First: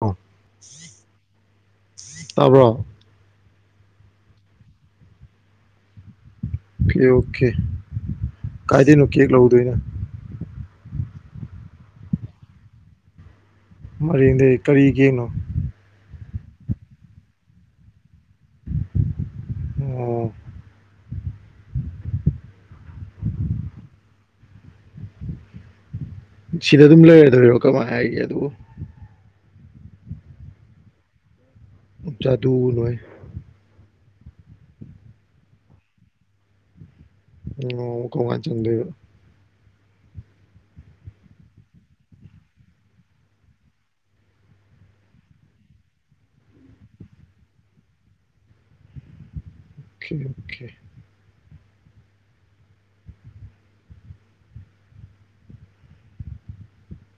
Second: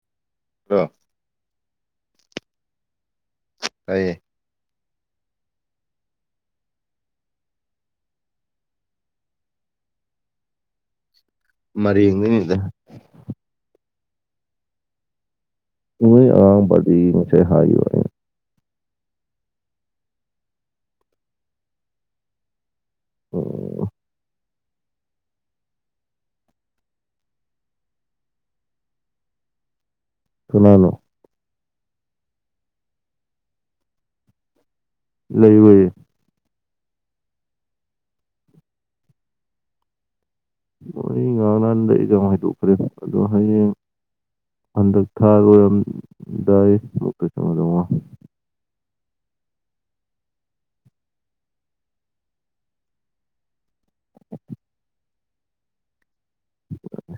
ꯑꯣ [unintelligible] ꯇꯥꯕ꯭ꯔꯣ ꯇꯥꯏꯌꯦ ꯑꯣꯀꯦ ꯑꯣꯀꯦ ꯀꯥꯏꯗꯩꯅꯣ ꯀꯦꯛ ꯂꯧꯗꯣꯏꯅ ꯃꯔꯤꯡ ꯗꯩꯅꯦꯗꯥ ꯃꯔꯤꯡꯗꯩ ꯀꯔꯤ ꯀ‌ꯦꯛꯅꯣ ꯂꯣꯏ ꯑꯉꯥꯡ ꯕꯥꯔꯗꯦꯒꯤ ꯍꯥꯏꯌꯨ ꯍꯥꯏꯅꯥ ꯑꯣ ꯑꯝ ꯁꯤꯗ ꯑꯗꯨꯝ ꯂꯩꯔꯗꯣꯏꯔꫭ ꯀꯃꯥꯏꯅ ꯍꯥꯏꯒꯦ ꯑꯗꯨꯕꯨ ꯀꯅꯅꯣ ꯖꯥꯗꯨꯂꯣꯏ ꯂꯩꯔꯣꯏꯌꯦ ꯎꯝ ꯀꯝꯀꯥꯟ ꯆꯡꯗꯣꯏꯕꯥ [unintelligible] ꯍꯟꯗꯛ ꯊꯥ ꯂꯣꯏꯔꯝꯗꯥꯏ [unintelligible] ꯑꯣꯀꯦ ꯑꯣꯀꯦ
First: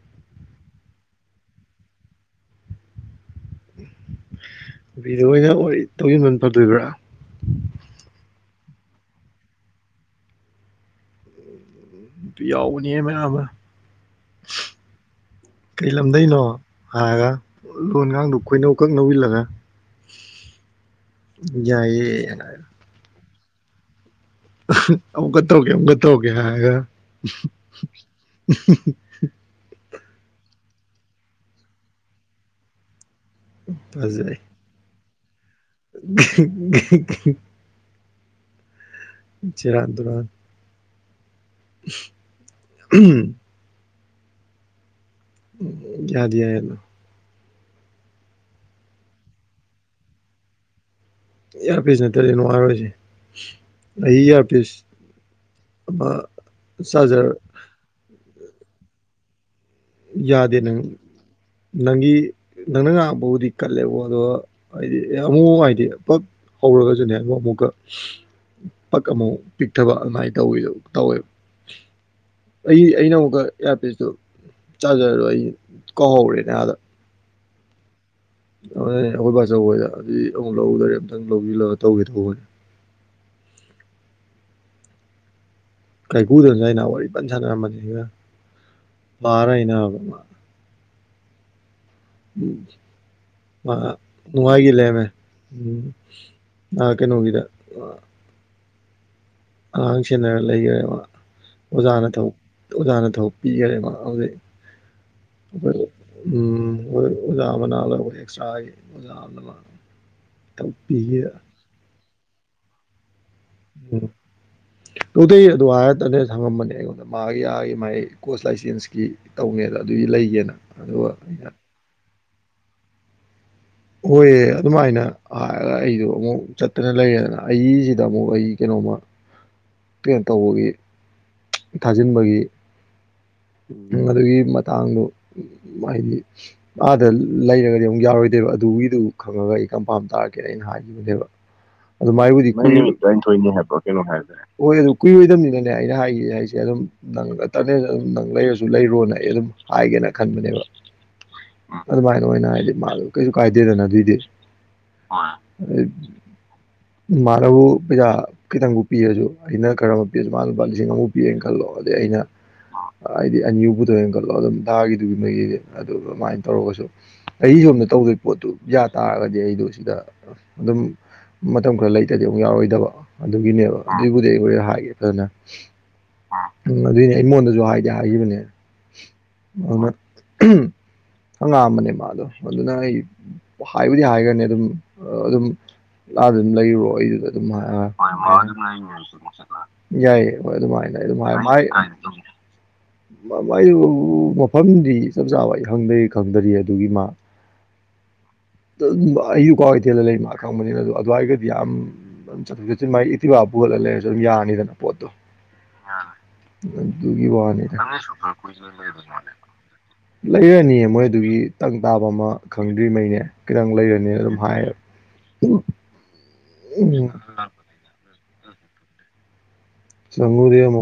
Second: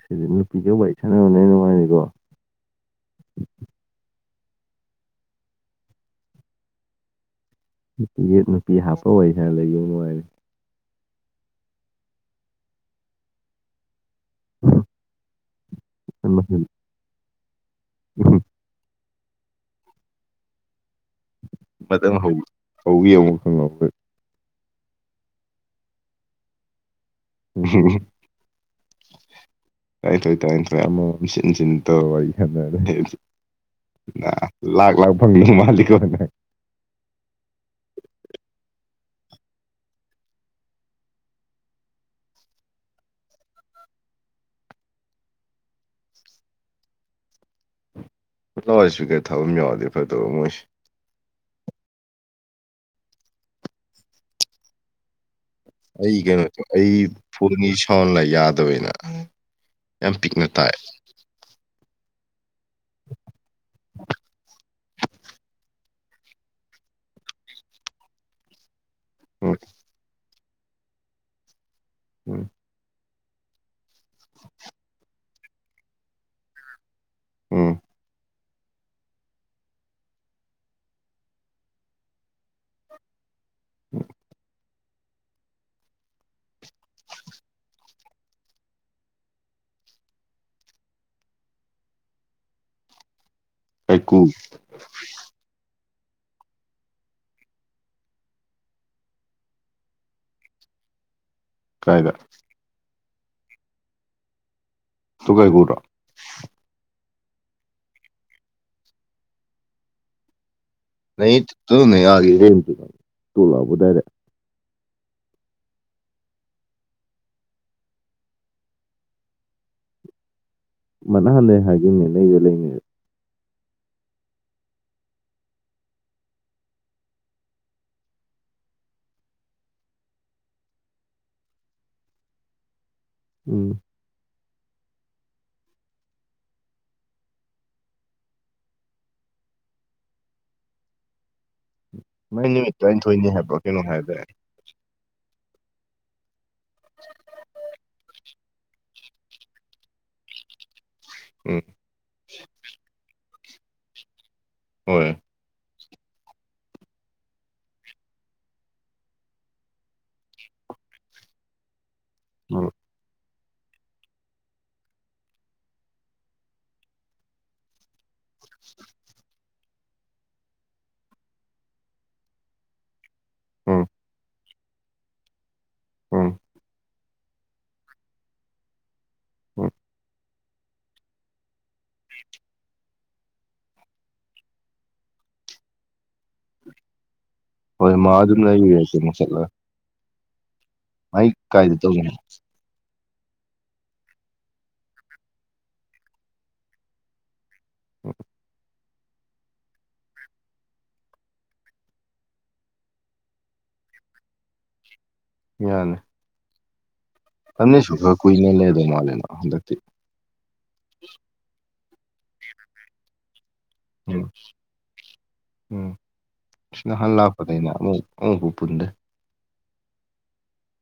ꯁꯤꯗꯤ ꯅꯨꯄꯤꯒ ꯋꯥꯔꯤ ꯁꯥꯟꯅꯕꯅꯦ ꯍꯦꯟ ꯅꯨꯡꯉꯥꯏꯅꯤꯀꯣ ꯅꯨꯄꯤꯗꯥ ꯑꯣꯏꯅꯥ ꯋꯥꯔꯤ ꯇꯧꯖꯤꯟꯕꯅꯥ ꯐꯗꯣꯏꯔꯥ ꯅꯨꯄꯤꯒꯤ ꯅꯨꯄꯤ ꯍꯥꯞꯄ ꯑꯣꯏ ꯅ ꯂꯩ ꯕꯕꯨ ꯅꯨꯡꯉꯥꯏꯅꯤ ꯌꯥꯎꯕꯅꯦ ꯍꯦ ꯃꯌꯥꯝ ꯃꯥ ꯀꯩ ꯂꯝꯗꯩꯅꯣ ꯅꯨꯡꯉꯥꯏꯅꯤ ꯍꯥꯏꯔꯒ ꯂꯣꯟꯒꯥꯡꯗꯨ ꯈꯣꯏꯅꯧꯀꯛ ꯅꯧꯏꯟꯂꯒꯥ ꯃꯊꯪ ꯍꯧ ꯍꯧ ꯌꯦꯡꯉꯣ [unintelligible] ꯑꯃꯨꯛꯀꯥ ꯇꯧꯒꯦ ꯑꯃꯨꯛꯀꯥ ꯇꯧꯒꯦ ꯍꯥꯏꯔꯥꯒꯥ [unintelligible] [unintelligible] ꯇꯔꯥꯅꯤꯊꯣꯏ ꯇꯔꯥꯅꯤꯊꯣꯏ ꯑꯃꯃꯝ ꯁꯤꯟ ꯁꯤꯟ ꯇꯧꯔ ꯋꯥꯔꯤ ꯐꯖꯩ [unintelligible] ꯂꯥꯛ ꯂꯥꯛ ꯐꯪꯗꯧ ꯃꯥꯜꯂꯤ [inaudible] ꯁꯦꯔꯥꯟ ꯇꯨꯔꯥꯟ ꯎꯝ ꯌꯥꯗꯥ ꯌꯥꯏ ꯑꯗꯣ ꯂꯥꯎꯠ ꯏꯁꯄꯤꯀꯔ ꯊꯕꯝ ꯌꯥꯎꯔꯥꯗꯤ ꯐꯗꯧꯅꯦ ꯃꯤꯏꯒꯤꯁꯦ ꯏꯌꯥꯔꯄꯤꯁ ꯅꯠꯇ꯭ꯔ ꯗꯤ ꯅꯨꯡꯉꯥꯏꯔꯣꯏꯁꯦ ꯑꯩ ꯏꯌꯥꯔꯄꯤꯁ ꯑꯩ ꯑꯃ ꯀꯩꯅꯣ ꯑꯩ ꯆꯥꯔꯖꯔ ꯐꯣꯟꯒꯤ ꯁꯥꯎꯟꯅ ꯌꯥꯗꯕꯅ ꯌꯥꯗꯦ ꯅꯪ ꯅꯪꯒꯤ ꯅꯪꯅ ꯉꯥꯡꯕꯕꯨꯗꯤ ꯀꯜꯂꯦꯕꯣ ꯑꯗꯣ ꯍꯥꯏꯗꯤ ꯑꯃꯨꯛ ꯃꯨꯛ ꯍꯥꯏꯗꯤ ꯄꯠ ꯍꯧꯔꯒꯁꯨꯅꯦꯑꯃꯨꯛ ꯑꯃꯨꯛꯀ ꯄꯛ ꯑꯃꯨꯛ ꯎꯝ ꯄꯤꯛꯊꯕ ꯑꯗꯨꯃꯥꯏ ꯇꯧꯋꯤ ꯇꯧꯋꯦꯕ ꯎꯝ ꯑꯩ ꯑꯩꯅ ꯑꯃꯨꯛꯀ ꯏꯌꯥꯔꯄꯤꯁꯇꯨ ꯆꯥꯔꯖꯔꯗꯣ ꯑꯩ ꯀꯥꯎꯍꯧꯔꯦꯅꯦ ꯑꯥꯗ ꯎꯝ ꯑꯩꯈꯣꯏ ꯕꯥ ꯑꯆꯧꯕ ꯍꯣꯏꯗꯗꯤ ꯑꯗꯨꯗꯤ ꯑꯃꯨꯛ ꯂꯧꯗꯔꯦ ꯑꯝꯇꯪ ꯂꯧꯕꯁꯤꯜꯂꯒ ꯇꯧꯒꯦ ꯇꯧꯕꯅꯦ꯫ [inaudible] ꯀꯥꯏꯀꯨꯗꯁꯨꯅꯦ ꯑꯩꯅ ꯋꯥꯔꯤ ꯄꯟ ꯁꯥꯟꯅꯔꯝꯕꯅꯤ ꯄꯔ ꯑꯩꯅ ꯀꯥꯏꯀꯨ ꯅꯨꯡꯉꯥꯏꯒꯤ ꯂꯩꯔꯝꯃꯦ꯫ ꯎꯝ ꯑꯥ ꯀꯩꯅꯣꯒꯤꯗ, ꯑꯉꯥꯡ ꯁꯦꯟꯅꯔ ꯂꯩꯈꯔꯦꯕ ꯑꯣꯖꯥꯅ ꯀꯥꯏꯗ ꯊꯧ ꯑꯣꯖꯥꯅ ꯊꯕꯛ ꯄꯤꯈꯔꯦꯕ ꯍꯧꯖꯤꯛ ꯇꯨ ꯀꯥꯏꯀꯨꯔꯣ ꯑꯩꯈꯣꯏ ꯎꯝ, ꯑꯩꯈꯣꯏ ꯑꯣꯖꯥ ꯃꯅꯥꯅ ꯑꯩꯈꯣꯏ ꯑꯦꯛꯁꯇ꯭ꯔꯥꯒꯤ ꯑꯣꯖꯥ ꯑꯃꯅ ꯄꯤꯈꯤ꯫ ꯑꯗꯨꯅꯦ ꯌꯥꯈꯤꯗ꯭ꯔꯦ ꯇꯨ ꯂꯥꯎꯕꯗꯥꯏꯗ꯫ [inaudible] ꯂꯧꯗꯩ ꯑꯗꯨ ꯍꯥꯏꯔꯠꯇꯅꯦ ꯍꯪꯉꯝꯕꯅꯦ ꯑꯩꯉꯣꯟꯗ ꯃꯥꯒꯤ ꯃꯥꯒꯤ ꯃꯥꯒꯤ ꯏꯀꯣꯁ ꯂꯥꯏꯁꯦꯟꯁꯀꯤ꯫ ꯇꯧꯒꯦꯗ ꯑꯗꯨꯗꯤ ꯂꯩꯒꯦꯅ꯫ ꯑꯗꯨꯒ ꯃꯅꯥ ꯑꯩꯅ ꯍꯥꯟꯗꯩ ꯍꯥꯏꯈꯤꯕꯅꯦ ꯂꯩꯗꯤ ꯂꯩꯅꯤꯅꯥ꯫ ꯍꯣꯏ ꯑꯗꯨꯃꯥꯏꯅ꯫ ꯍꯥꯏꯔꯒ ꯑꯩꯗꯣ ꯑꯃꯨꯛ ꯆꯠꯇꯅ ꯂꯩꯔꯦꯗꯅ ꯑꯩꯁꯤꯗ ꯑꯃꯨꯛ ꯑꯩ ꯀꯩꯅꯣꯝꯃ, ꯇ꯭ꯔꯦꯟ ꯇꯧꯕꯒꯤ ꯊꯥꯖꯤꯟꯕꯒꯤ꯫ ꯎꯝ ꯑꯗꯨꯒꯤ ꯃꯇꯥꯡꯗꯣ ꯍꯥꯏꯗꯤ, ꯑꯥꯗ ꯂꯩꯔꯒꯗꯤ ꯑꯃꯨꯛ ꯌꯥꯔꯣꯏꯗꯩꯕ ꯑꯗꯨꯒꯤꯗꯨ ꯈꯪꯉꯒ ꯑꯩ ꯀꯝꯐꯝ ꯇꯥꯔꯛꯀꯦꯅ ꯑꯩꯅ ꯍꯥꯏꯒꯤ ꯕ ꯑꯗꯨ ꯃꯥꯏ ꯃꯥꯏꯕꯨꯗꯤ ꯅꯨꯃꯤꯠ ꯍꯥꯏꯕ, ꯇꯔꯥꯅꯤꯊꯣꯏꯅꯤ ꯉꯥꯟꯊꯣꯏ ꯍꯥꯏꯕ꯭ꯔꯣ ꯀꯩꯅꯣ ꯀꯩꯅꯣꯝ ꯍꯥꯏꯗꯥꯏ ꯍꯥꯏꯕ꯭ꯔꯥ? ꯍꯣꯏ ꯑꯗꯨ ꯀꯨꯏꯔꯣꯏꯗꯕꯅꯤꯅꯅꯦ ꯑꯩꯅ ꯍꯥꯏꯒꯦ ꯍꯥꯏꯁꯦ ꯑꯗꯨꯝ ꯅꯪ ꯇꯅꯦꯜ ꯅꯪ ꯂꯩꯔꯁꯨ ꯂꯩꯔꯣꯅ ꯑꯩ ꯑꯗꯨꯝ ꯍꯥꯏꯒꯦꯅ ꯈꯟꯕꯅꯦꯕ꯫ ꯎꯝ ꯑꯗꯨꯃꯥꯏꯅ ꯑꯣꯏꯅ ꯍꯥꯏꯗꯤ ꯃꯥ ꯀꯩꯁꯨ ꯀꯥꯏꯗꯦꯗꯅ ꯑꯗꯨꯏꯗꯤ꯫ ꯍꯣꯏ [unintelligible] ꯃꯥꯅꯕꯨ ꯄꯩꯁꯥ ꯈꯤꯇꯪꯕꯨ ꯄꯤꯔꯁꯨ ꯑꯩꯅ ꯈꯔ ꯑꯃ ꯄꯤꯔꯁꯨ ꯃꯥꯅ ꯂꯨꯄꯥ ꯂꯤꯁꯤꯡ ꯑꯃꯨ ꯄꯤꯑꯦꯅ ꯈꯜꯂꯣ ꯑꯗꯩ ꯑꯩꯅ ꯑꯣ꯫ ꯍꯥꯏꯗꯤ ꯑꯅꯤ ꯄꯨꯊꯣꯛꯑꯦ ꯈꯜꯂꯣ ꯑꯗꯨꯝ ꯊꯥꯒꯤꯗꯨꯒꯤ ꯃꯒꯤ ꯑꯗꯨꯝ ꯑꯗꯨꯃꯥꯏꯅ ꯇꯧꯔꯒꯁꯨ, ꯑꯩ ꯁꯣꯝꯗ ꯇꯧꯗꯣꯏ ꯄꯣꯠꯇꯨ ꯌꯥ ꯇꯥꯔꯒꯗꯤ ꯑꯩꯗꯣ ꯁꯤꯗ ꯑꯗꯨꯝ, ꯃꯇꯝ ꯈꯔ ꯂꯩꯇ꯭ꯔꯗꯤ ꯑꯃꯨꯛ ꯌꯥꯎꯔꯣꯏꯗꯕ ꯑꯗꯨꯒꯤꯅꯦꯕ ꯎꯝ ꯑꯗꯨꯒꯤꯕꯨꯗꯤ ꯑꯩ ꯍꯥꯏꯒꯦ ꯐꯖꯅ꯫ ꯎꯝ ꯎꯝ ꯑꯗꯨꯏꯅꯦ ꯃꯉꯣꯟꯗꯁꯨ ꯍꯥꯏꯗꯤ ꯍꯥꯏꯈꯤꯕꯅꯦ ꯎꯝ ꯑꯗꯨꯅ, ꯍꯪꯉꯥꯑꯝꯕꯅꯦ ꯃꯥꯗꯣ ꯑꯗꯨꯅ ꯑꯩ ꯍꯥꯏꯕꯨꯗꯤ ꯍꯥꯏꯈ꯭ꯔꯅꯤ ꯑꯗꯨꯝ ꯑꯗꯨꯝ ꯂꯥ ꯑꯗꯨꯝ ꯂꯩꯔꯣ ꯑꯩꯗꯨꯗ ꯍꯣꯏ ꯃꯥ ꯑꯗꯨꯝ ꯑꯗꯨ ꯂꯩꯔꯤꯔꯦ ꯀꯩꯅꯣ ꯆꯠꯂꯒ ꯌꯥꯏ ꯌꯥꯏ ꯍꯣꯏ ꯃꯥꯏ ꯑꯗꯨꯃꯥꯏꯅ ꯍꯥꯏ ꯀꯥꯏꯗ ꯇꯧꯒꯦ ꯃꯥꯏ ꯃꯐꯝꯗꯤ ꯆꯞ ꯆꯥꯕ ꯑꯩ ꯈꯪꯗꯔꯤ ꯈꯪꯗꯔꯤ ꯑꯗꯨꯒꯤ ꯃꯥ, ꯑꯩꯌꯨ ꯀ꯭ꯨꯋꯥ ꯀꯩꯊꯦꯜꯗ ꯂꯩ ꯃꯥ ꯈꯪꯕꯅꯤꯅ ꯑꯗꯨ ꯑꯗꯨꯋꯥꯏꯒꯗꯤ ꯌꯥꯝ ꯆꯠꯊ ꯆꯠꯁꯤꯟ ꯃꯒꯤ ꯏꯇꯤꯚ ꯄꯨꯍꯜꯂ ꯂꯩꯔꯁꯨ ꯑꯗꯨꯝ ꯌꯥꯅꯤꯗꯅ ꯄꯣꯠꯇꯣ꯫ ꯑꯗꯨꯒꯤ ꯋꯥ ꯀꯟꯅꯩꯁꯨꯕ ꯀꯨꯏꯅ ꯂꯩꯗꯧ ꯃꯥꯂꯦꯅ ꯍꯟꯗꯛꯇꯤ꯫ ꯂꯩꯔꯅꯤꯌꯦ ꯃꯣꯏ ꯑꯗꯨꯒꯤ ꯇꯪ ꯇꯥꯕ ꯑꯃ ꯈꯪꯗ꯭ꯔꯤꯕꯩꯅꯦ꯫ ꯈꯤꯇꯪ ꯂꯩꯔꯅꯤꯅ ꯎꯝ ꯑꯗꯨꯝ ꯍꯥꯏꯌꯦꯕ꯫ ꯏꯁ ꯅꯍꯜ ꯂꯛꯄꯗꯩꯅ ꯑꯃꯨꯛ ꯇꯪꯕꯨ ꯄꯨꯟꯗꯦ꯫ ꯆꯉꯨꯔꯤ ꯑꯃ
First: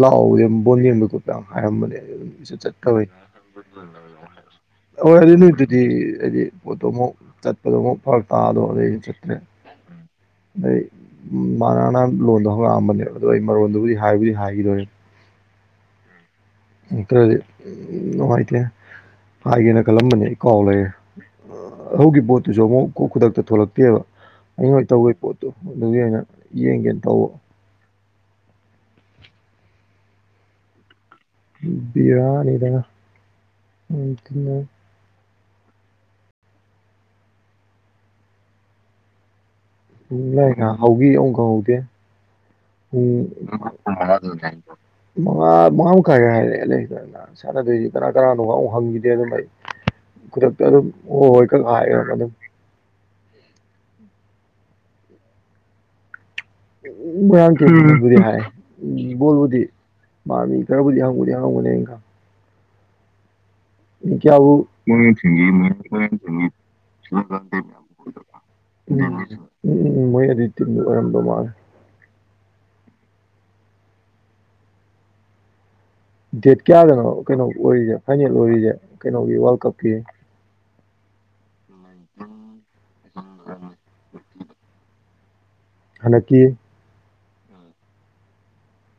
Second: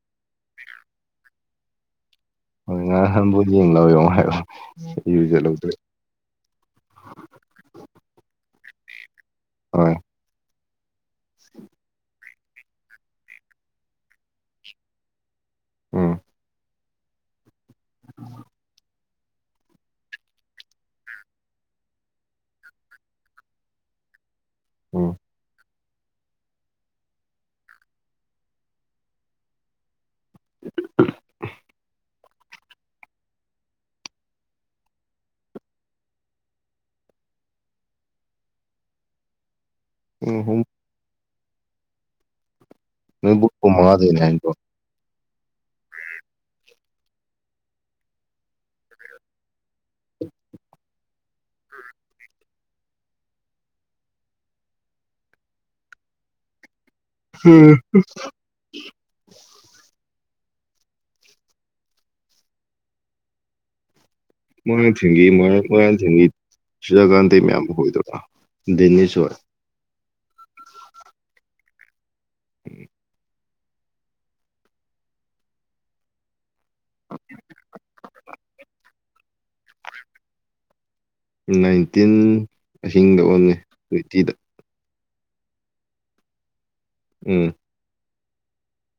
ꯂꯥꯛꯑꯣ ꯕꯣꯜ ꯌꯦꯡꯕꯩ ꯈꯣꯠꯄꯩ ꯍꯥꯏꯔꯝꯕꯅꯦ꯫ ꯍꯣꯏ ꯉꯔꯥꯡ ꯆꯠꯀꯣꯏ ꯅꯍꯥꯟ ꯕꯣꯜ ꯌꯦꯡ ꯂꯥꯎ ꯌꯦꯡꯉꯣ ꯍꯥꯏꯕ ꯍꯣꯏ ꯑꯗꯨ ꯏꯔꯨꯖꯠꯍꯧꯗ꯭ꯔꯦ ꯅꯣꯏꯗꯨꯗꯤ ꯑꯩꯗꯤ ꯄꯣꯠꯇꯣ ꯑꯃꯨꯛ ꯆꯠꯄꯗꯣ ꯑꯃꯨꯛ ꯐꯔꯛ ꯇꯥ [unintelligible] ꯍꯣꯏ ꯗꯩꯩ ꯃꯥ ꯉꯔꯥꯡ ꯅꯍꯥꯟ ꯂꯣꯟꯗ ꯍꯧꯔꯛꯑꯝꯕꯅꯦꯕ ꯗꯣ ꯑꯩ ꯃꯔꯣꯟꯗꯨꯕꯨꯗꯤ ꯍꯥꯏꯕꯨꯗꯤ ꯍꯥꯏꯒꯤꯗꯣꯔꯤꯝ ꯎꯝ ꯎꯝ ꯀꯔꯗꯤ ꯅꯨꯡꯉꯥꯏꯇꯦ ꯍꯥꯏꯒꯦꯅ ꯈꯜꯂꯝꯕꯅꯤ ꯑꯩ ꯀꯥꯎ ꯂꯩꯔꯦ ꯍꯧꯛꯀꯤ ꯕꯣꯠꯇꯨꯁꯨ ꯑꯃꯨꯛ ꯈꯨ ꯈꯨꯗꯛꯇ ꯊꯣꯛꯂꯛꯇꯦꯕ ꯑꯩꯩꯅ ꯑꯣꯏ ꯎꯝ ꯇꯧꯒꯩ ꯄꯣꯠꯇꯣ ꯑꯗꯨꯒꯤ ꯑꯣꯏꯅ ꯌꯦꯡꯒꯦꯟ ꯇꯧꯕ ꯕꯤꯔꯥꯅꯤꯗ [unintelligible] ꯄꯨꯡ ꯂꯥꯏ ꯅꯍꯧꯈꯤ ꯑꯃꯨꯛ ꯈꯡꯍꯧꯗꯦ ꯄꯨꯡ ꯅꯣꯏ ꯕꯣꯜ ꯄꯨꯡ ꯃꯉꯥꯗꯩꯅꯦ ꯍꯥꯏꯅꯤꯀꯣ ꯃꯉꯥ ꯃꯉꯥ ꯃꯈꯥꯏ ꯍꯥꯏꯔꯛꯑꯦ ꯂꯩꯗ ꯁꯥꯟꯅꯗꯣꯏꯖꯦ ꯀꯅꯥ ꯀꯅꯥꯅꯣꯒ ꯑꯃꯨꯛ ꯍꯪꯈꯤꯗꯦ ꯗꯨꯝ ꯑꯩ ꯈꯨꯗꯛꯇ ꯑꯗꯨꯝ ꯑꯣ ꯍꯣꯏ ꯈꯛ ꯍꯥꯏꯔꯝ ꯑꯗꯨꯝ ꯎ ꯃꯥꯡ [unintelligible] ꯀꯦꯔꯤ ꯍꯥꯏ ꯎꯝ ꯕꯣꯜꯕꯨꯗꯤ ꯃꯥ ꯃꯤ ꯈꯔꯕꯨꯗꯤ ꯍꯪꯕꯨꯗꯤ ꯍꯡꯉꯝꯒꯅꯤ ꯑꯩꯅ ꯈꯪꯏ ꯃꯤ ꯀꯌꯥꯕꯨ ꯃꯣꯏꯔꯥꯡ ꯊꯦꯝꯒꯤ ꯃꯣꯏ ꯃꯣꯏꯔꯥꯡꯊꯦꯝꯒꯤ ꯁꯨꯔꯖꯀꯥꯟꯇꯩ ꯃꯌꯥꯝꯕ ꯍꯣꯏꯗꯨꯒ ꯎꯝ ꯗꯦꯅꯤꯁ ꯍꯣꯏ ꯎꯝ ꯎꯝ ꯎꯝ ꯃꯣꯏ ꯑꯗꯨꯏ ꯇꯤꯝꯗꯣ ꯑꯣꯏꯔꯝꯗꯣ ꯃꯥꯜꯂꯦ ꯗꯦꯠ ꯀꯌꯥꯗꯅꯣ ꯀꯩꯅꯣ ꯑꯣꯏꯔꯤꯖꯦ ꯐꯥꯏꯅꯦꯜ ꯑꯣꯏꯔꯤꯖꯦ ꯀꯩꯅꯣꯒꯤ ꯋꯥꯔꯜ ꯀꯞꯀꯤ ꯅꯥꯏꯟꯇꯤꯟ ꯑꯍꯤꯡꯗ ꯑꯣꯏꯔꯝꯅꯤ ꯇ꯭ꯋꯦꯟꯇꯤꯗꯥ ꯍꯅꯛꯀꯤ ꯎꯝ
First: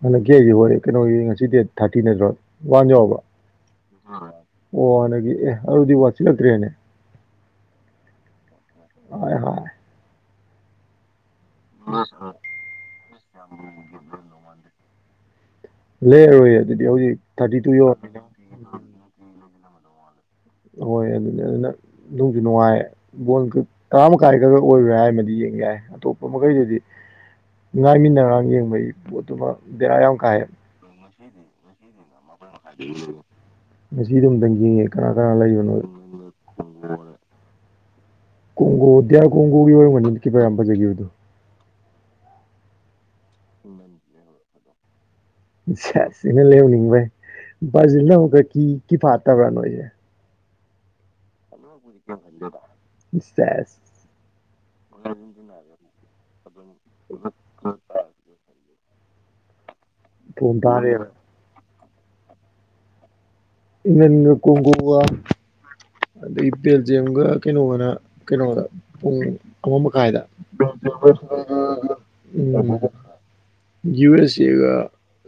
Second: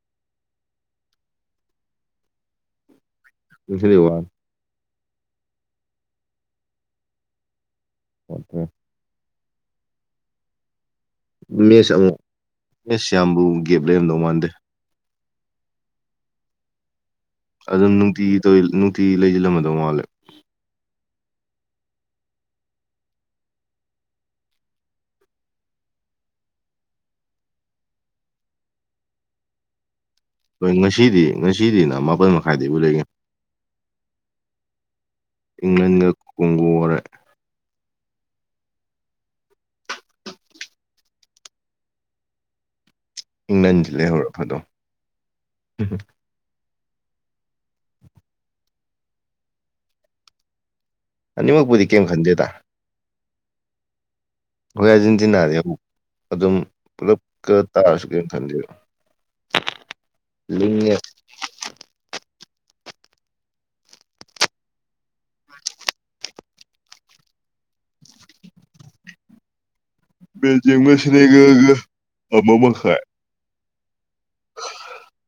ꯍꯟꯗꯛꯀꯤ ꯑꯩꯒꯤ ꯍꯣꯔꯦ ꯀꯩꯅꯣꯒꯤ ꯉꯁꯤ ꯗꯦꯠ ꯊꯔꯇꯤ ꯅꯠꯇ꯭ꯔꯣ ꯋꯥꯟ ꯌꯎꯕ꯭ꯔꯣ ꯉꯁꯤꯗꯤ ꯋꯥꯔꯦ [unintelligible] ꯑꯣ ꯍꯟꯗꯛꯒꯤ ꯑꯦ ꯑꯗꯨꯗꯤ ꯋꯥꯠꯁꯤꯜꯂꯛꯇ꯭ꯔꯦꯅꯦ ꯑꯣꯠꯇꯔ꯭ꯦ ꯍꯥꯏ ꯍꯥꯏ ꯃꯦꯁ ꯑꯃꯨꯛ ꯃꯦꯁ ꯌꯥꯝꯕꯨ ꯒꯦꯞ ꯂꯩꯔꯝꯗꯧ ꯃꯥꯟꯗꯦ ꯂꯩꯔꯔꯣꯏ ꯑꯗꯨꯗꯤ ꯍꯧꯖꯤꯛ ꯊꯥꯔꯇꯤ ꯇꯨ ꯑꯗꯨꯝ ꯌꯧꯔꯕꯅꯤꯅ ꯅꯨꯡꯇꯤꯒꯤ ꯇꯧ ꯅꯨꯡꯇꯤꯒꯤ ꯂꯩꯖꯤꯜꯂꯝꯃꯗꯧ ꯃꯥꯜꯂꯦ ꯍꯣꯏ ꯑꯗꯨꯗꯤ ꯑꯗꯨꯅ ꯅꯨꯡꯁꯨ ꯅꯨꯡꯉꯥꯏ ꯕꯣꯜ ꯀꯥꯃ ꯀꯥꯏ ꯈ ꯑꯣꯏꯒꯔ꯭ꯦ ꯍꯥꯏꯔꯝꯃꯗꯤ ꯌꯦꯡ ꯌꯥꯏ ꯑꯇꯣꯞꯄ ꯃꯈꯩꯗꯨꯗꯤ ꯉꯥꯏꯃꯤꯟꯅꯔꯥꯡ ꯌꯦꯡꯕꯒꯤ ꯄꯣꯠꯇꯨꯃ ꯕꯦꯔꯥ ꯌꯥꯝ ꯀꯥꯏꯌꯦꯕ ꯍꯣꯏ ꯉꯁꯤꯗꯤ ꯉꯁꯤꯗꯤꯅ ꯃꯥꯄꯜ ꯃꯈ ꯉꯁꯤꯗꯨꯝ ꯑꯝꯗꯪ ꯌꯦꯡꯒꯦ ꯀꯅꯥ ꯀꯅꯥ ꯂꯩ ꯏꯪꯂꯟꯅ ꯀꯣꯡꯒꯣꯒꯔꯥ ꯀꯣꯡꯒꯣ ꯗꯤꯑꯥꯔ ꯀꯣꯡꯒꯣꯒꯤ ꯑꯣꯏꯔꯝꯒꯅꯤ [unintelligible] ꯀꯤ ꯌꯥꯝ ꯐꯖꯒꯤꯕꯗꯣ ꯏꯪꯪꯂꯟꯗꯤ ꯂꯩꯍꯧꯔ ꯐꯗꯣꯝ ꯁꯁ ꯁꯤꯅ ꯂꯩꯍꯧꯅꯤꯡꯕꯩ ꯕꯔ꯭ꯥꯖꯤꯜ [unintelligible] ꯀꯤ ꯐꯥꯠꯇꯕ꯭ꯔꯥ ꯅꯣꯏꯁꯦ ꯑꯅꯤꯃꯛꯄꯨꯗꯤ ꯀꯩꯝ ꯈꯟꯗꯦꯗ ꯏꯁ ꯁꯦꯁ ꯑꯩꯈꯣꯏ ꯑꯥꯔꯖꯦꯟꯇꯤꯅꯥꯗꯤ ꯑꯃꯨꯛ ꯑꯗꯨꯝ ꯄꯨꯂꯞꯀ ꯇꯥꯔꯁꯨ ꯀꯩꯝ ꯈꯟꯗꯦꯕ ꯇꯣꯝ ꯂꯤꯡꯉꯦ ꯇꯥꯔꯦꯕ ꯢꯪꯂꯦꯟꯒ ꯀꯣꯡꯒꯣꯒ ꯑꯗꯩ ꯕꯦꯜꯖꯤꯌꯝꯒ ꯀꯩꯅꯣꯒꯅ ꯀꯩꯅꯣꯗ ꯄꯨꯡ ꯑꯃ ꯃꯈꯥꯏꯗ ꯕꯦꯜꯖꯤꯌꯝꯒ ꯁꯤꯅꯦꯒꯜꯒ ꯑꯃ ꯃꯈꯥꯏ [unintelligible] ꯌꯨ ꯑꯦꯁ ꯑꯦꯒ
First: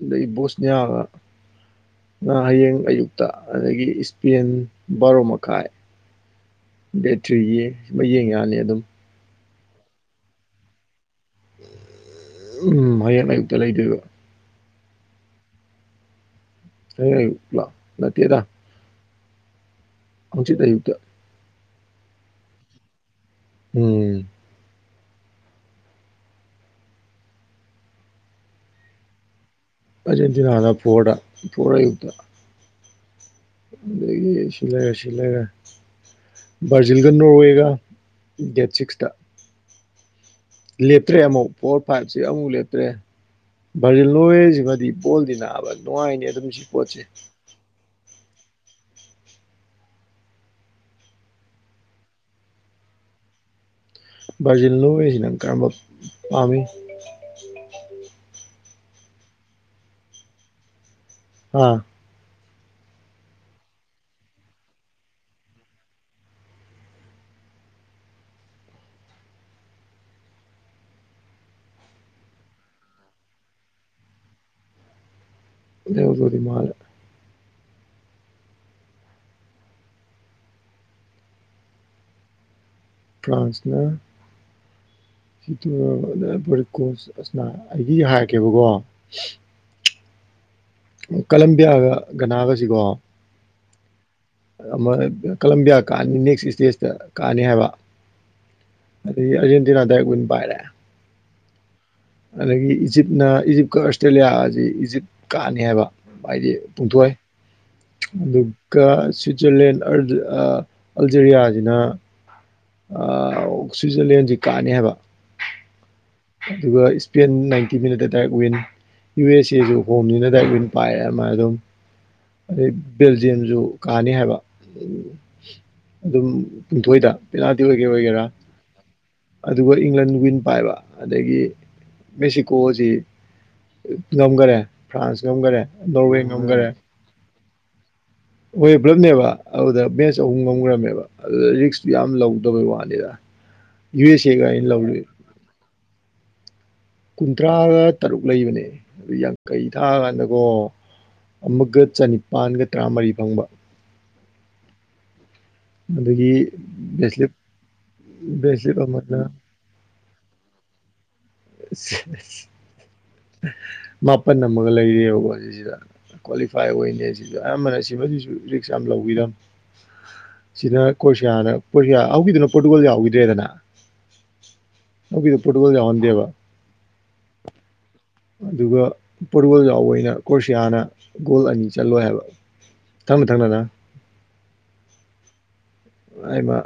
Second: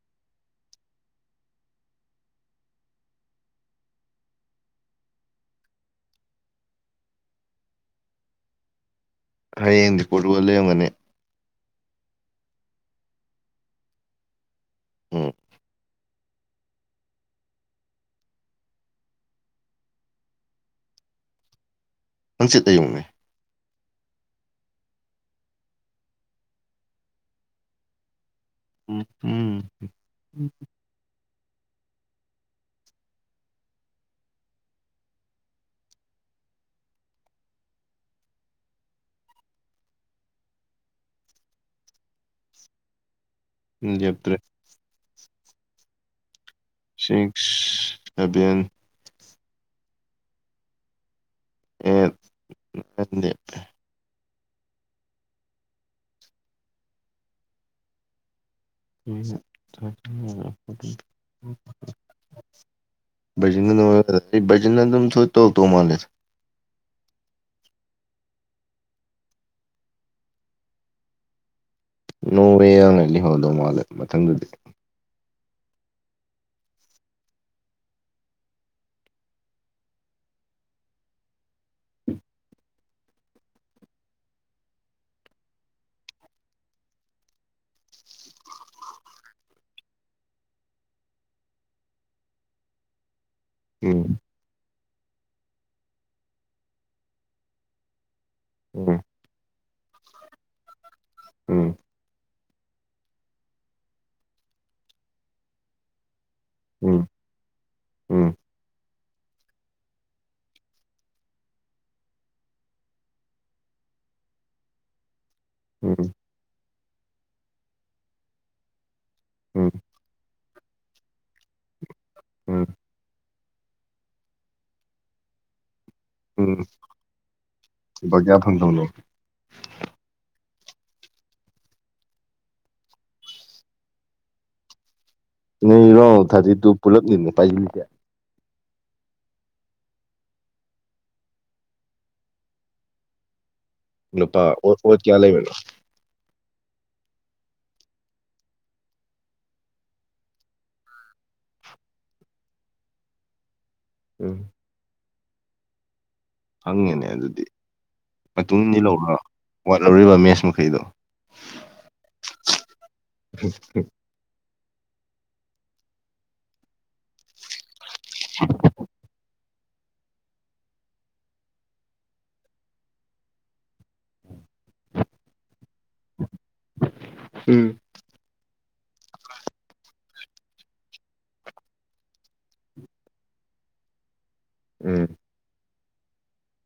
ꯑꯗꯩꯒꯤ ꯕꯣꯁꯅꯤꯌꯥꯒ ꯅ ꯍꯌꯦꯡ ꯑꯌꯨꯛꯇ ꯑꯗꯒꯤ ꯏꯁꯄꯦꯟ ꯕꯥꯔꯣ ꯃꯈꯥꯏ ꯕꯦꯇ꯭ꯔꯤꯒꯤ ꯃꯌꯦꯡ ꯌꯥꯅꯤ ꯑꯗꯨꯝ ꯍꯌꯦꯡꯗꯤ ꯄꯣꯔꯇꯨꯒꯜ ꯂꯩꯔꯝꯒꯅꯤ ꯎꯝ ꯍꯌꯦꯡ ꯑꯌꯨꯛꯇ ꯂꯩꯗꯣꯏꯕ ꯎꯝ ꯍꯌꯦꯡ ꯑꯌꯨꯛ ꯅꯠ ꯅꯠꯇꯦꯗ ꯍꯧꯖꯤꯛ ꯑꯌꯨꯛꯇ ꯍꯪꯆꯤꯠ ꯑꯌꯨꯛꯅꯤ ꯎꯝ ꯎꯝ ꯎꯝ ꯑꯔꯖꯦꯟꯇꯤꯅꯥꯅ ꯐꯣꯔꯗ ꯐꯣꯔ ꯑꯌꯨꯛꯇ ꯑꯗꯒꯤ ꯁꯤꯂꯩꯔꯦ ꯁꯤꯂꯩꯔꯦ ꯕꯥꯔꯖꯤꯜꯒ ꯅꯣꯔꯋꯦꯒ ꯗꯦꯠ ꯁꯤꯛꯁꯇ ꯂꯦꯞꯇ꯭ꯔꯦ ꯑꯃꯨꯛ ꯐꯣꯔ ꯐꯥꯏꯚꯁꯤ ꯑꯃꯨꯛ ꯂꯦꯞꯇ꯭ꯔꯦ ꯚꯜꯖꯤꯜ ꯂꯦꯞꯇ꯭ꯔꯦ ꯂꯣꯏꯁꯤꯃꯗꯤ ꯀꯣꯜꯗꯤ ꯅꯥꯕ ꯅꯨꯡꯉꯥꯏꯅꯤ ꯑꯗꯨꯝꯁꯨ ꯁꯤꯛꯁ ꯑꯦꯚꯦꯟ ꯑꯦꯠ ꯑꯦꯠꯅꯦ ꯕꯔꯖꯤꯜꯂꯣ ꯑꯣꯢꯔꯤꯖꯦ ꯀꯝꯕ ꯄꯥꯝꯃꯤ ꯑꯥ [unintelligible] ꯕꯔꯖꯤꯟꯅ ꯅꯪꯉꯣꯟꯗ ꯀꯩꯗꯧ ꯕꯖꯤꯟꯅ ꯑꯗꯨꯝ ꯁꯣꯏ ꯇꯧ ꯇꯧ ꯃꯥꯜꯂꯦ ꯅꯣꯡꯑꯦꯅ ꯂꯩꯍꯧꯗꯧ ꯃꯥꯜꯂꯦ ꯃꯊꯪꯗꯗꯤ ꯂꯩꯗꯣꯗꯤ ꯃꯥꯜꯂꯦ ꯐ꯭ꯔꯥꯟꯁꯅ [unintelligible] ꯀꯂꯝꯕꯤꯌꯥꯒ ꯒꯅꯥꯒꯁꯤꯀꯣ ꯎꯝ ꯀꯂꯝꯕꯤꯌꯥ ꯀꯥꯅꯤ ꯅꯦꯛꯁ ꯏꯁꯇꯦꯖꯇ ꯀꯥꯅꯤ ꯍꯥꯏꯕ ꯎꯝ ꯑꯗꯒꯤ ꯑꯔꯖꯦꯟꯇꯤꯅꯥꯗ ꯗꯥꯢ ꯋꯤꯟ ꯄꯥꯏꯔꯦ ꯎꯝ ꯑꯗꯒꯤ ꯏꯖꯤꯞꯅ ꯏꯖꯤꯞꯀ ꯑꯁꯇ꯭ꯔꯦꯂꯤꯌꯥ ꯑꯁꯤ ꯏꯖꯤꯞ ꯀꯥꯅꯤ ꯍꯥꯏꯕ ꯍꯥꯏꯗꯤ ꯎꯝ ꯄꯨꯡꯊꯣꯢ ꯎꯝ ꯑꯗꯨꯒ ꯁ꯭ꯋꯤꯠꯖꯔꯂꯦꯟ ꯑꯜꯖꯔꯤꯌꯥꯒꯤꯅ ꯑꯥ ꯁ꯭ꯋꯤꯖꯔꯂꯦꯟꯁꯦ ꯀꯥꯅꯤ ꯍꯥꯏꯕ ꯑꯗꯨꯒ ꯏꯁꯄꯦꯟ ꯅꯥꯏꯟꯇꯤ ꯃꯤꯅꯠ ꯍꯥꯏꯇꯥꯔꯦ ꯋꯤꯟ ꯌꯨ ꯑꯦꯁ ꯎꯝ ꯑꯦꯁꯨ ꯍꯣꯝꯅꯤꯅ ꯂꯨꯅ ꯄꯥꯏ ꯑꯃ ꯑꯗꯨꯝ ꯎꯝ ꯎꯝ ꯑꯗꯩ ꯕꯦꯜꯖꯤꯌꯝꯁꯨ ꯀꯥꯅꯤ ꯍꯥꯏꯕ ꯑꯗꯨꯝ ꯎꯝ ꯄꯨꯨꯡꯊꯣꯏꯗ ꯄꯦꯅꯥꯜꯇꯤ ꯑꯣꯏꯒꯦ ꯑꯣꯏꯒꯦꯔꯥ ꯕꯒ꯭ꯌꯥ ꯐꯪꯗꯧꯅꯦ ꯑꯗꯨꯒ ꯏꯪꯂꯦꯟ ꯋꯤꯟ ꯄꯥꯏꯕ ꯑꯗꯒꯤ ꯃꯦꯛꯁꯤꯀꯣꯁꯤ ꯉꯝꯒꯔꯦ ꯐ꯭ꯔꯥꯟꯁ ꯉꯝꯒꯔꯦ ꯅꯣꯔꯋꯦ ꯉꯝꯒꯔꯦ ꯂꯤꯟꯅ ꯄꯥꯏꯕꯤꯒꯦ ꯍꯦ ꯄꯨꯂꯞꯅꯦꯕ ꯑꯗꯨꯗ ꯃꯦꯠꯆ ꯑꯍꯨꯝ ꯉꯝꯒ꯭ꯔꯝꯃꯦꯕ ꯑꯗꯨꯗ ꯔꯤꯛꯁꯇꯨ ꯌꯥꯝ ꯂꯧꯗꯕꯩ ꯋꯥꯅꯤꯗ ꯌꯨ ꯑꯦꯁ ꯅꯨꯄꯥ ꯑꯦꯒ ꯑꯩꯅ ꯑꯣꯠ ꯑꯣꯠ ꯂꯧꯔꯤ ꯀꯌꯥ ꯂꯩꯕꯅꯣ ꯀꯨꯟꯊ꯭ꯔꯥꯒ ꯇꯔꯨꯛ ꯂꯩꯕꯅꯦ ꯑꯗꯨ ꯌꯥꯡꯈꯩ ꯊꯥ ꯀꯥꯟꯗꯀꯣ ꯑꯃꯨꯛꯀ ꯆꯅꯤꯄꯥꯟꯒ ꯇꯔꯥꯃꯔꯤ ꯐꯪꯕ ꯎꯝ ꯑꯗꯨꯒꯤ ꯍꯪꯉꯦꯅꯦ ꯑꯗꯨꯗꯤ ꯃꯇꯨꯡ ꯕꯦꯁꯂꯤꯞ ꯏ ꯂꯧꯔ ꯑꯃꯅ ꯋꯥꯠꯍꯧꯔꯤꯕ ꯃꯦꯁ ꯃꯈꯩꯗꯣ [unintelligible] [unintelligible] ꯃꯥꯄꯟ ꯑꯃꯒ ꯂꯩꯔꯤꯑꯕꯀꯣ ꯁꯤꯁꯤꯗ ꯀ꯭ꯋꯥꯂꯤꯐꯥꯏ ꯑꯣꯏ ꯁꯤꯗ ꯑꯌꯥꯝꯕꯅ ꯁꯤꯃꯁꯨ ꯔꯤꯛꯁ ꯌꯥꯝ ꯂꯧꯕꯤꯔꯝꯃꯦ ꯁꯤꯅ ꯀꯣꯁꯤꯌꯥꯅ ꯀꯣꯁꯤꯌꯥ ꯍꯧꯒꯤꯗꯨꯅ ꯄꯣꯔꯇꯨꯒꯜ ꯌꯥꯎꯈꯤꯗ꯭ꯔꯦꯗꯅ ꯑꯣꯛꯣꯏꯗ ꯄꯨꯣꯠꯀꯣꯗ ꯌꯥꯎꯟꯗꯦꯕ ꯎꯝ ꯑꯗꯨꯒ ꯄꯔꯨꯇꯨꯒ꯭ꯔꯤ ꯌꯥꯎꯕꯩꯅ ꯀ꯭ꯔꯣꯁꯤꯌꯥꯅ ꯒꯣꯜ ꯑꯅꯤ ꯆꯠꯂꯣꯏ ꯍꯥꯏꯕ ꯊꯝꯅ ꯊꯥꯡꯅꯗꯅ ꯎꯝ ꯍꯥꯏꯃ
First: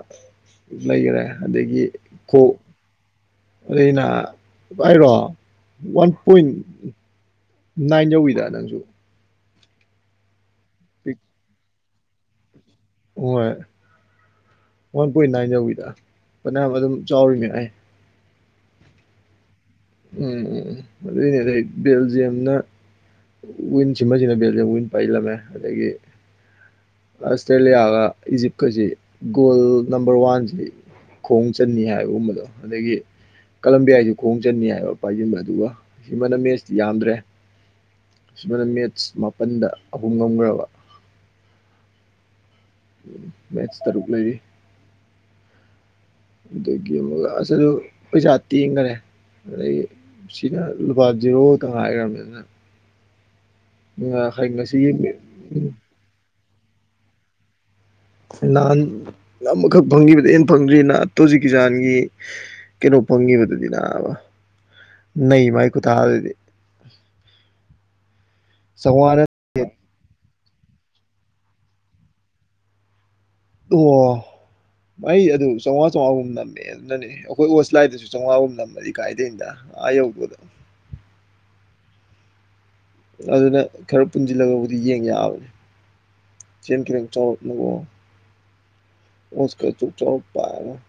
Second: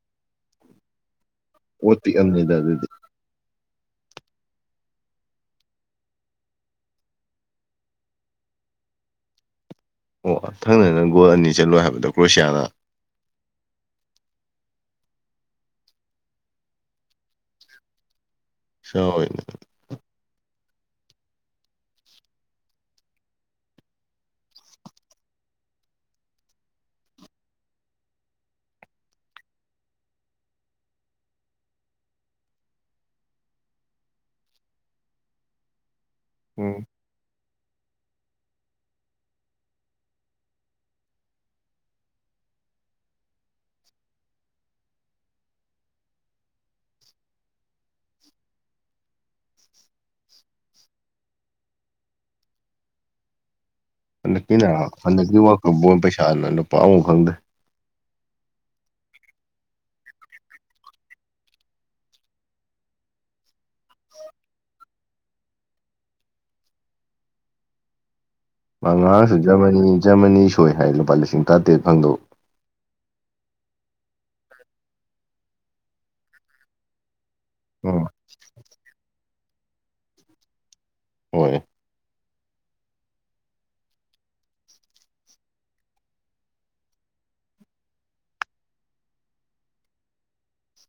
ꯂꯩꯈꯔꯦ ꯑꯗꯒꯤ ꯑꯣꯠ ꯀꯣꯛ ꯄꯤꯛꯑꯝꯅꯤꯗ ꯑꯗꯨꯗꯤ ꯑꯗ ꯑꯩꯅ ꯍꯥꯏꯔꯣ ꯋꯥꯟ ꯄꯣꯏꯟ ꯅꯥꯏꯟ ꯌꯧꯋꯤꯗ ꯅꯪꯁꯨ ꯑꯣ ꯊꯪꯅꯅ ꯒꯣꯜ ꯑꯅꯤ ꯆꯠꯂꯣ ꯍꯥꯏꯕꯗꯣ ꯀ꯭ꯔꯣꯁꯤꯌꯥꯅ ꯍꯣꯏ ꯋꯥꯟ ꯄꯣꯏꯟ ꯅꯥꯏꯟ ꯌꯧꯏꯗ ꯐꯅꯌꯥꯝ ꯑꯗꯨꯝ ꯆꯥꯎꯔꯤꯅꯦ ꯑꯩ ꯁꯧꯏꯅꯦ ꯎꯝ ꯎꯝ ꯑꯗꯨꯅꯦ ꯕꯦꯜꯖꯤꯌꯝꯅ ꯋꯤꯟ ꯁꯤꯃꯕꯁꯤꯅ ꯕꯦꯜꯁꯦ ꯋꯤꯟ ꯄꯥꯏꯜꯂꯝꯃꯦ ꯑꯗꯒꯤ ꯑꯁꯇ꯭ꯔꯦꯂꯤꯌꯥꯒ ꯏꯖꯤꯞ ꯀꯥꯁꯦ ꯒꯣꯂꯝ ꯅꯝꯕ꯭ꯔꯤ ꯋꯥꯟꯁꯦ ꯈꯣꯡ ꯆꯟꯅꯤ ꯍꯥꯏꯕꯒꯨꯝꯕꯗꯣ ꯑꯗꯒꯤ ꯀꯂꯝꯕꯤꯌꯥꯁꯨ ꯈꯣꯡ ꯆꯟꯅꯤ ꯍꯥꯏꯕ ꯄꯥꯏꯁꯤꯟꯕ ꯑꯗꯨꯒ ꯁꯤꯃꯅ ꯃꯦꯠꯁꯇꯤ ꯎꯝ ꯌꯥꯝꯗ꯭ꯔꯦ ꯁꯃꯥꯏꯅ ꯃꯦꯠꯁ ꯃꯥꯄꯟꯗ ꯑꯍꯨꯝ ꯉꯝꯈ꯭ꯔꯕ ꯃꯦꯠ ꯇꯔꯨꯛ ꯂꯩꯔꯤ ꯑꯗꯒꯤ ꯑꯃꯨꯛ ꯑꯁ ꯑꯗꯨ ꯄꯩꯁꯥ ꯇꯦꯡꯈꯔꯦ ꯑꯗꯩ ꯁꯤꯅ ꯂꯨꯄꯥ ꯖꯤꯔꯣ ꯇ ꯉꯥꯏꯈ꯭ꯔꯝꯅꯤꯅ ꯍꯟꯗꯛꯀꯤ ꯉꯁꯤꯒꯤ ꯍꯟꯗꯛꯀꯤ ꯋꯥꯀ ꯕꯣꯟ ꯄꯩꯁꯥꯅ ꯂꯨꯄꯥ ꯑꯨꯛ ꯈꯪꯗ꯭ꯔꯦ ꯅꯍꯥꯟ ꯑꯃꯈꯛ ꯐꯪꯈꯤꯕꯗ ꯍꯦꯟꯅ ꯐꯪꯗ꯭ꯔꯤꯑꯅ ꯇꯣꯖꯤꯛꯀꯤꯖꯥꯟꯒꯤ ꯀꯩꯅꯣ ꯄꯪꯉꯤꯕꯗꯨꯗꯤꯅꯥꯕ ꯅꯣꯏ ꯏꯃꯥꯒꯤ ꯈꯨꯊꯥꯗꯨꯗꯤ ꯃꯥ ꯆꯥꯝꯃꯉꯥꯅ ꯉꯔꯥꯡꯁꯨ ꯖꯔꯃꯅꯤ ꯖꯔꯃꯅꯤ ꯁꯣꯏ ꯍꯥꯏ ꯂꯨꯄꯥ ꯂꯤꯁꯤꯡ ꯇꯔꯥꯇꯔꯦꯠ ꯐꯪꯗꯧ ꯑꯣ ꯃꯩ ꯑꯗꯨ ꯆꯥꯝꯃꯉꯥ ꯆꯥꯝꯃꯉꯥꯒꯨꯝ ꯅꯝꯃꯦ ꯑꯗꯨꯅꯅꯦ ꯑꯩꯈꯣꯏ ꯑꯣꯁ ꯎꯝ ꯂꯥꯏꯗꯁꯨ ꯆꯥꯝꯃꯉꯥꯍꯨꯝꯝꯃꯅꯤ ꯀꯥꯏꯗꯩꯅꯗ ꯑꯥ ꯌꯧꯗꯅꯣ ꯍꯣꯏ ꯑꯗꯨꯅ ꯈꯔ ꯄꯨꯟꯁꯤꯜꯂꯒꯕꯨꯗꯤ ꯌꯦꯡ ꯌꯥꯕꯅꯤ [unintelligible]